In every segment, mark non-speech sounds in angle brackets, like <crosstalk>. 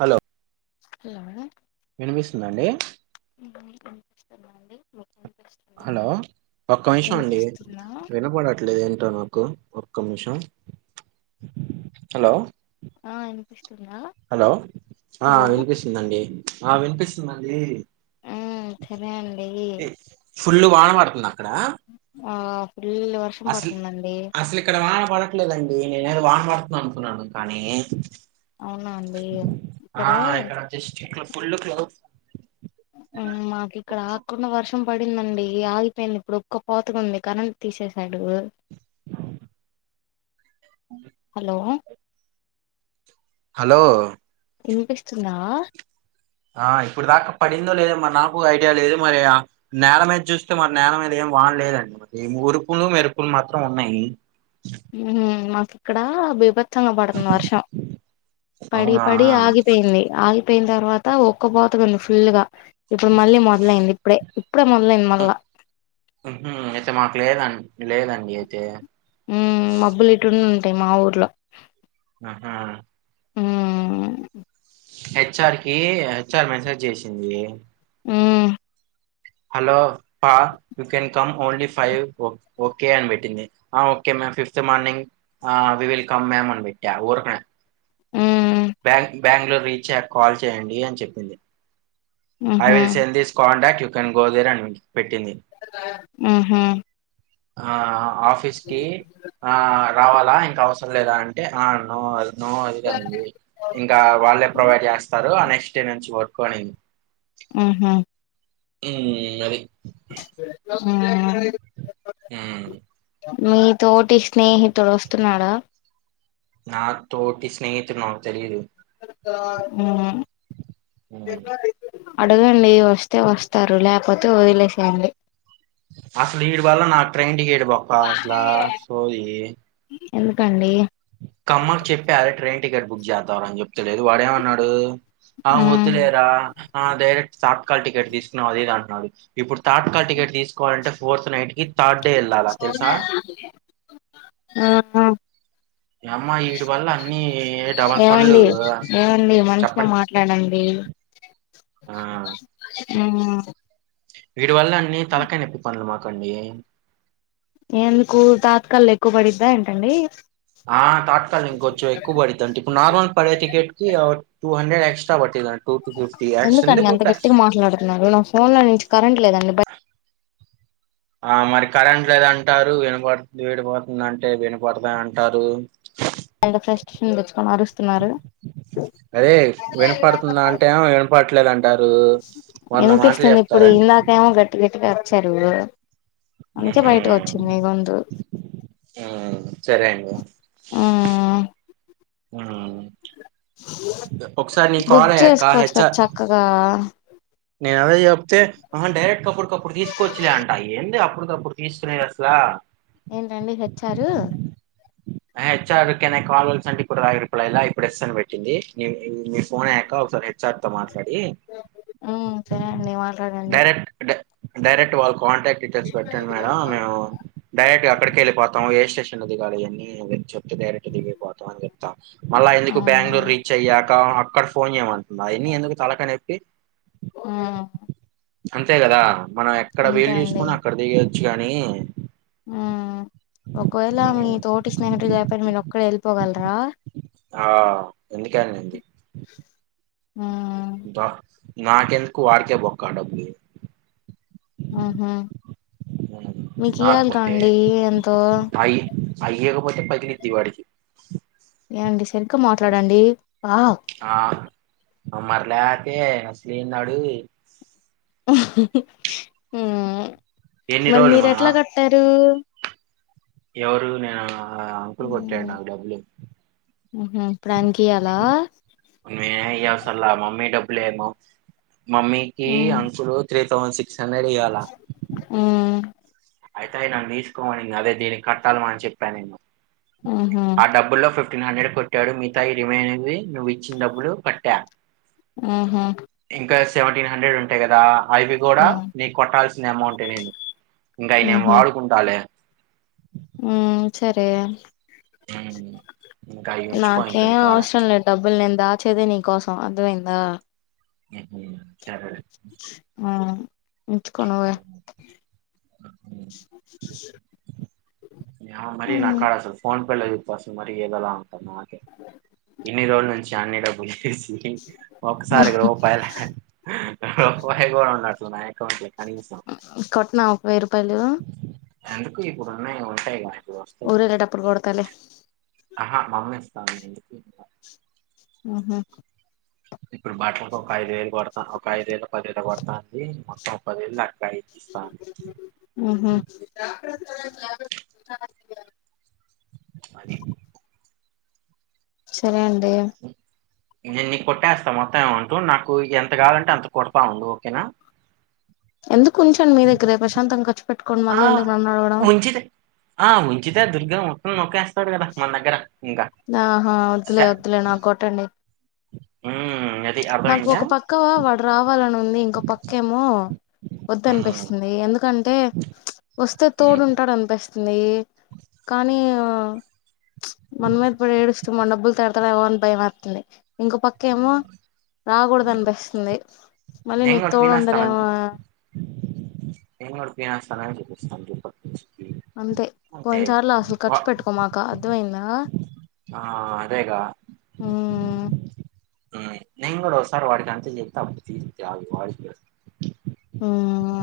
Hello ఏమన వినిపిస్తుందండి చెప్పండి హలో ఒక్క నిమిషం అండి వినిపిస్తుందా వినపడట్లేదు ఏంటో నాకు ఒక్క నిమిషం హలో ఆ యినిపి హలో ఆ వినిపిస్తుందండి ఆ వినిపిస్తుందండి ఆ సరే అండీ ఫుల్ల్ వాన పడతా అక్కడ ఆ ఫుల్ వర్షం అసలు పడుతుందండి. అసలు ఇక్కడ వాన పడట్లేదండి నేనేదో వాన పడుతుంది అనుకున్నాను కానీ అవునా అండి అక్కడ, పళ్ళు క్లౌ ఊ మాకు ఇక్కడ ఆక్కుండా వర్షం పడిందండి ఆగిపోయింది ఇప్పుడు ఉక్కపోతగా ఉంది కరెంట్ తీసేసాడు. హలో! హలో. ఇనిపిస్తుందా. ఆ ఇప్పుడు దాకా పడిందో లేదో మరి నాకు ఐడియా లేదు మరి నేల మీద చూస్తే మరి నేల మీద ఏం వానలేదండి మరి ఉరుములు మెరుపులు మాత్రం ఉన్నాయి. మ్ మాకు ఇక్కడ బీభ త్సంగా పడతంది వర్షం పడి అవునా పడి ఆగిపోయింది ఆగి పోయిన తర్వాత ఉక్కపోతగా ఉంది ఫుల్ గా ఇప్పుడు మళ్ళీ మొదలైంది ఇప్పుడే ఇప్పుడే మొదలైంది మళ్ళా అయితే మాకు లేద లేదండి అయితే.. మ్ మబ్బులు ఇటుండి ఉంటాయి. మా ఊర్లో, ఉహు ఊ ఊ హెచ్ ఆర్ కే హెచ్ ఆర్ మెసజ్ చేసింది. ఊ. హలో పా you can come only five ఓ ఓకే అని పెట్టింది okay ma'am fifth morning we will come ma'am అని పెట్టా ఊరకనే. మ్మ్ బ్యాంగ్లూరు రీచ్ అయ్యాకా కాల్ చేయండి అని చెప్పింది. ఐ మ్హూ will send this contact you. You can go there అని పెట్టింది. ఊహు. ఆఆ ఆఫీస్ కి ఆఆ. రావాలా ఇంకా అవసరం లేదా అంటే ఆ అన్నావ్ ఆ నో అంది అంది. ఇంకా వాళ్ళే ప్రొవైడ్ చేస్తారు ఆ నెక్స్ట్ డే నుంచి వో.. కొనీ. ఊహు. ఊ ఊ అది. హు హు ఊ. మీ. తోటి స్నేహితుడు వోస్తున్నాడా. నా తోటి స్నేహితుడు నాకు తెలిదు. కరెక్ట్ కదా ఉమ్ హ్మ్ లెఫ్ట్ రైట్ అడగండి వస్తే వస్తారు లేకపోతే వదిలేసేయండి అసలు ఈడ్ వల్ల నా ట్రైన్ టికెట్ బొక్క అసల సొ సోయే ఎందుకండి ఇంకమ్మకి చెప్పా అదే ట్రైన్ టికెట్ బుక్ చేద్దాం రా అని చెప్ ఇంచలేదు వాడేమన్నాడు అ మ్మ్ వద్దులేరా ఆ డైరెక్ట్ సాక్ కాల్ టికెట్ తీసుకున్నా అది ఇది అంటున్నారు. ఇప్పుడు థర్డ్ కాల్ టికెట్ తీసుకోవాలంటే ఫోర్త్ నైట్ కి సోల్జర్ నాకైతే హు హు నీయమ్మ వీడ్ వల్ల అన్ని డబల్ పనులు ఏవండి ఏవండి మంచిగా చెప్పండి మాట్లాడండి ఆఆ మ్మ్ వీడి వల్ల అన్ని తలకాయ్ నొప్పి పనులు మాకండి ఎందుకు తాత్కాల ఎక్కువ పడిద్దా ఏంటండి ఆ తాత్కాలి ఇంకొంచెం ఎక్కువ పడుద్దండి ఇప్పుడు నార్మల్ పడే టికెట్ కి టూ హండ్రె ఎస్ట్రా పట్టిల్లన్ ఎందుకండీ అంత గట్టిగా మాట్లాడుతున్నారు ఫోన్ లో నుంచి కరెంట్ లేదండి బై ఆ మరి కరెంట్ లేదంటారు వినపడుతుంది విడిపోతుంది అంటే వినపడతా అంటారు అండ్ ఫ్రెష్టేషన్ అదే వినపడుతుందా అంటే ఆ వినపడట్లేదంటే వినిపిస్తుంది ఇప్పుడు ఇందాకేమో గట్టి గట్టిగా జరుగువు అందుకే బయట వచ్చింది గొంతు ఉమ్ సరే అండి మ్మ్ ఆ బుక్ చేసుకోవచ్చు కదా హెచ్ఆర్ చక్కగా నేను ఏదో చెప్తే ఆహా డైరెక్ట్ కపూర్ అప్పటికప్పుడు తీసుకొచ్చలే అంట ఏంది అప్పు అప్పటికప్పుడు తీసుకునేది ఎట్లా ఏంటండి హెచ్చారు హెచ్చ క కాల్ కల్స అంట కూడా రాగి పలా ఇలా ఇప్పుడు ఎస్ అని పెట్టింది మీ ఫోన్ అయ్యాక ఒకసారి సార్ తో మాట్లాడి మ్మ్ సరే అండి మాట్లాడండి డైరెక్ట్ డై డైరెక్ట్ ఓకు కాంట్రాక్ట్ డీటెయిల్స్ పెట్టండి మేడం మేము డైరెక్ట్ గా అక్కడికి వెళ్లి పోతాం ఏ స్టేషన్ స్టేషన్లో దిగాలని ఇగ వంచం డైరెక్ట్ దిగిపోతాంది మళ్ళా ఎందుకు మ్మ్ బెంగళూరు రీచ్ అయ్యాకా కట్ ఫోన్ చెయ్యమను మాయన్నీ ఎందుకు తలకాయ నెప్పి మ్మ్ అంతే కదా మనం ఎక్కడ అంతే వీలు చూసుకుని అక్కడ దిగేదు కానీ ఉమ్ ఒకవేళ మీ తోటి స్నేహితుల్లేకపోయినా మీరు ఒక్కడ వెళ్ళిపోగలరా ఆ ఎందుకేనింది ఉమ్ దా నాకెందుకు వాడికే బొక్క డబ్బులు ఉహు మీకు ఇయ్యాలి రాకపోతే కాండి ఎంతో అయి అయ్యకపోతే పగిలిద్ది వాడికి ఏవండి సరిగ్గా మాట్లాడండీ ఆ మరలేతే అసలేంధాడు అహ్హహు ఉమ్ ఎన్ని మరి రోజులు మీరు మా ఎట్లా కట్టారు ఎవరు నేనా హ్మ్ హ్మ్ హు ఇప్పుడు ఆయనకియ్యాలా తల్ల మమ్మీ డబ్బులేమో మమ్మీకి మ్మ్ అంకులు త్రే తవన్సీ సన్నడియ్యాల మ్మ్ అయితే అయి నన్ను తీసుకోమనింది అదే దీన్ని కట్టాలమ్మా అని చెప్పాను నేను ఊహూ ఆ డబ్బుల్లో ఫిఫ్ ఫ్టీన్ హండ్రెడ్ కొట్టాడు మిగతాయి రిమైనవి నువ్వు ఇచ్చిన డబ్బులు కట్టా హ్మ్ హు సెవెంటీన్ హండ్రెడ్ ఉంటయి ఆ అవి కూడా నీకు కొట్టాల్సిన అమౌంటే నేను ఇంకా అయి నేను వాడుకుంటాలే హ్మ్ సరే హ్మ్. ఇంక అయి ఉంచుకో ఇంక నీ నాకేం కాడ. అవసరం లేదు డబ్బులు నేను దాచేదే నీకోసం అర్దమైందా హ్మ్ హు హ్మ్ ఉంచుకో నువ్వే హుహు. న మరి నా మ్మ్ కాడ అస ఫోన్ పల్ పర్స్ మరి ఎదోలా నాకే ఇన్ని రోజు ను క్యాన్నే డబ్బులు తీస్ ఒకసారి రూపాయి రూపాయి కూడా ఉండ తున్నాయ్ కనీసం వెరుప్ పలు ఎందుకు ఇప్పుడున్నాయి ఉంటాయిగా ఊరేగే డప్పులు కొడతాలే ఆహా మమ్మీస్తాంది అని చెప్పి ఇంగ హ్మ్ హు ఇప్పుడు బట్లకు ఒక ఐదు వేలు కొడా ఒక ఐదు వేలు పది వేలు కొడతాంది పప దిన్నా మ్మ్హూ అగే సరే అం డేం నేను నీకు కొట్టేస్తా మొత్తం ఏమంటూ నాకు ఎంత కావాలంటే అంత కొడతా ఉండు ఓకేనా ఎందుక్ కుంచండి మీ దగ్గరే ప్రశాంతంగా ఖర్చు పెట్టుకోండి ఆ మళ్ళీ ఎందుకు నన్నడగడం ను నోక్కేస్ ఆహా వద్దులే వద్దులే నాకోట్టండి మ్మ్ నాకు ఒక పక్కవా వాడు రావాలని ఉంది ఇంకో పక్కేమో ఉమ్ వద్దనిపిస్తుంది ఎందుకంటే వస్తే ఉమ్ తోడుంటాడు అనిపిస్ ది కానీ మన మీద పడు ఏడుస్తు మన డబ్బులు తెడతాడేమో అని భయమేత్తుంది ఇంకో పక్కేమో రాకూడదు ఉమ్ అనిపిస్తుంది మళ్ళీ నేను నీకు కూడా తోడు ఉండరేమో పీనేస్తానని నేను గూడా తినేస్తానని <unintelligible> అంతే పోయినసార్లు అసలు ఖర్చు వా- పెట్టుకోమాక అర్ధమయిందా ఆ అదేగా మ్మ్ మ్మ్ నేనే గూడా ఒకసారి వాడికంతే చేప్తా అప్పుడు తీరిద్ది ఆగు వా మ్మ్హ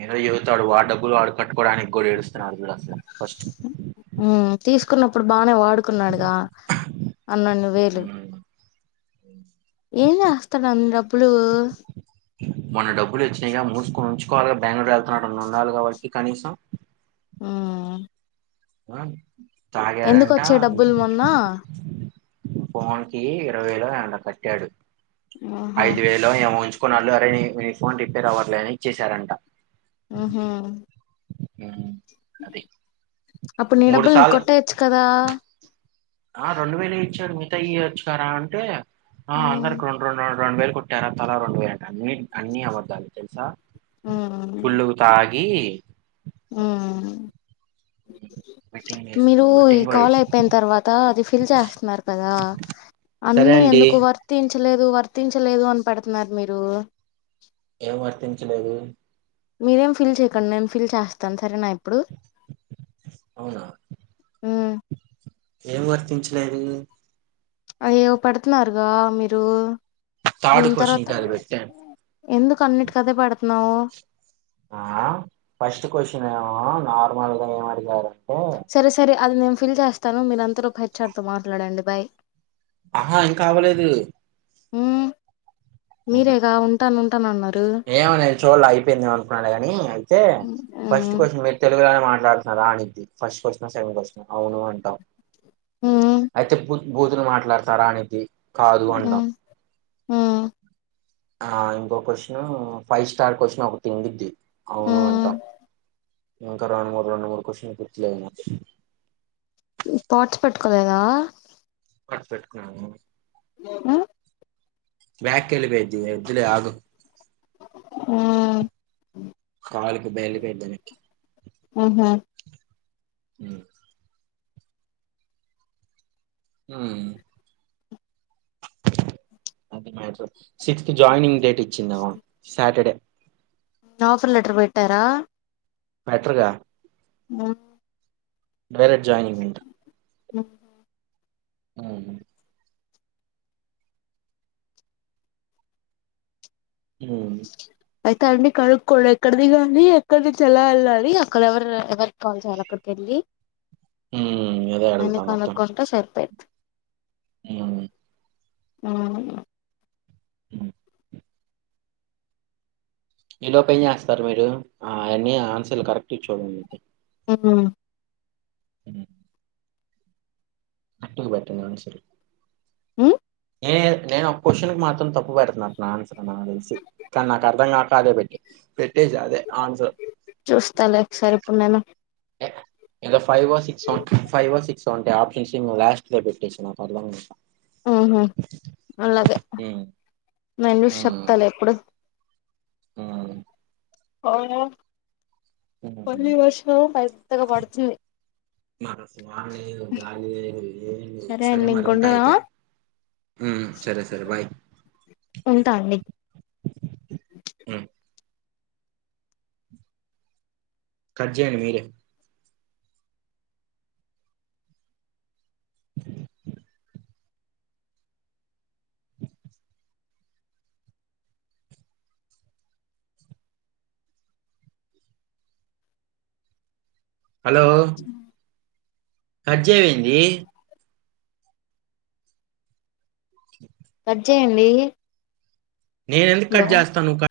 ఏ ఇవతాడు వాడి డబ్బులు ఆడు కట్టుకోడాని గోడు ఏడుస్తున్నాడు చూడసలు ఫస్ట్ కున్నప్పుడు బానే వా డుకున్నాడుగా అన్నన్ని వేలు ప్చ్ ఏం చాస్తాడన్ని డబ్బులు క్కోడే బెంగ్ళూరు వెళ్తున్నడని ఉండాలిగా వాడికి కనీసం మ్మ్ వన్ ఎందుకోచ్చాయ్ డబ్బులు మొన్న ఫోన్ కి ఇరవైవేలో ఏన్నో కట్టాడు ఆహా ఐదు వేలో ఏమో ఉంచుకున్నాళ్ళు అరే రే మీ ఫోన్ రిపేర్ అవ్వట్లే అని ఇచ్చేసారంట హ అప్పుడ్ నీ డబ్బుల్ నీక్ సార్లు కొట్టేయచ్ కదా ఆ రెండు వేలే ఇచ్చారు త ఈయొచ్చు కారా అంటే ఆ ఉమ్ అందరిక్ రొండ్రెండన్ రెండ్ వేల్ కుట్టారా తలా రెండు వేలట అన్నీ అన్ని అవద్దాలే తెలుసా మ్మ్ ఈ మ్మ్ బెట్టింగ్ మీరు ఈ బెట్టింగ్ కూడా కాల్ వేసి ఐపోయిన్ తర్వాత అది ఫిల్ చేస్తన్నారు కదా సరే అన్ని అండి ఎందుకు వర్తించ్ లేదు వర్తించలేదు అని పెడతన్నారు మీరు ఏం వర్తించలేదు మీరేం ఫిల్ చేయ్యకండి నేను ఫిల్ చేస్తాను సరే నా ఇప్ అవునా ఉమ్ ఏం వర్తించలేదు అయ్యో పడుతున్నారుగా మీరు థార్డ్ దీని కొశ్చన్ తర్వాత కది పెట్టాను ఎందుకు అన్నిటి కదే పెడతన్నావు ఆ ఫస్ట్ క్వశ్చనేమో నార్మల్గా ఏం అడిగారన్ సరే సరే అది నేను ఫిల్ చేస్తాను మీరంతలోపు హెచ్ ఆర్ తో మాట్లాడండి బాయ్ అహా ఇంకా అవలేదు మ్మ్ మీరేగా ఉంటానున్ టనున్నర్ ఏమో నేన్ చూడ్లే అయిపోయిందేమో అనుకున్నాలే గాని అయితే ఫస్ట్ మ్మ్ క్వశ్చన్ మీరు తెలుగులోనే మాట్ లాడుతున్నారు ఆనిద్ది ఫస్ట్ క్వశ్న సెకండ్ క్వశ్ననా అవును అంటాం మ్మ్ ఐతే పూర్త్ భూతులు మాట్లాడతారా అనిద్ధి కాదు అంటాం మ్మ్ మ్మ్ ఆ ఇంకొ కొస్ <unintelligible> ఫైవ్ స్టార్ కొసిన్ ఒకటున్డిద్ది అవును మ్మ్ అంటాం ఇంకా రొండుమూర్ రొండుమూడ్ కొసిన్కిట్లే ఏమో స్పాట్స్ పెట్టుకోలేదా పార్ట్స్ పెట్కున్నాను మ్మ్ బ్యాక్కెళ్ళిపోయిద్ది వొద్దులే ఆగు మ్మ్ కాలుకి బైలుపెడ్దును మ్మ్ హు హ్మ్ హ్మ్ అది మ్యాటరు సిక్స్త్ జాయినింగ్ డేట్ ఇచ్చిందామా సాటర్డే ఆఫర్ లెటర్ పెట్టారా పెట్టరుగా హ్మ్ డైరెక్ట్ జాయినింగ్ అంట హ్మ్ హ్మ్ హ్మ్ అయితే అండి కనుక్కోండి ఎక్కడ దిగాలి, ఎక్కడి నుంచి ఎలా వెళ్ళాలి అక్కడ ఎవరు ఎవరి కి కాల్ చేయాలి అక్కడికి వెళ్ళి హ్మ్ అదే అన్ని అడుగుతా మొత్తం కనుక్కుంటే సరిపోయిద్ది హ్మ్ హ్మ్ హ్మ్ ఈ లోపు ఏం చేస్తారు మీరు ఆ అవన్నీ ఆన్సర్లు కరెక్ట్ చూడండి అయితే హ్మ్ హ్మ్ రక్ట్ గా పెట్టండి ఆన్సరు హ్మ్ నే నేను ఒక క్వశ్చన్కి మాత్రం తప్పు పెడుతున్నట్టునా ఆన్సర్ నాకు తెలిసి కానీ నాకు అర్థం కాక అదే పెట్టి చూస్తా లే ఒకసారి ఇప్పుడు నేను ఏదో ఫైవో సిక్సో ఉం ఫైవో సిక్సో ఉంటాయి ఆప్షన్స్ ఇంక లాస్ట్ లో పెట్టెసి నా పర్లే ఊహూ అలాగే హ్మ్. నేను చూసి హ్మ్. చెప్తాలే ఎప్పుడు హ్మ్ <unintelligible> హ్మ్. పని వర్షం పెద్దగా పడుతుంది నాకసలు వాన లేదు గాలి లేదు ఏమీ లేదు సరే అండి మరి ఉంట ఇంకుంటనా అయితే హ్మ్ సరే సరే బాయ్ ఉంటా అండి హ్మ్. కట్ చేయండి మీరే అ హలో కట్జేయండి కట్ చేయండి నేను ఎందుకు కట్ హలో చేస్తా నువ్ క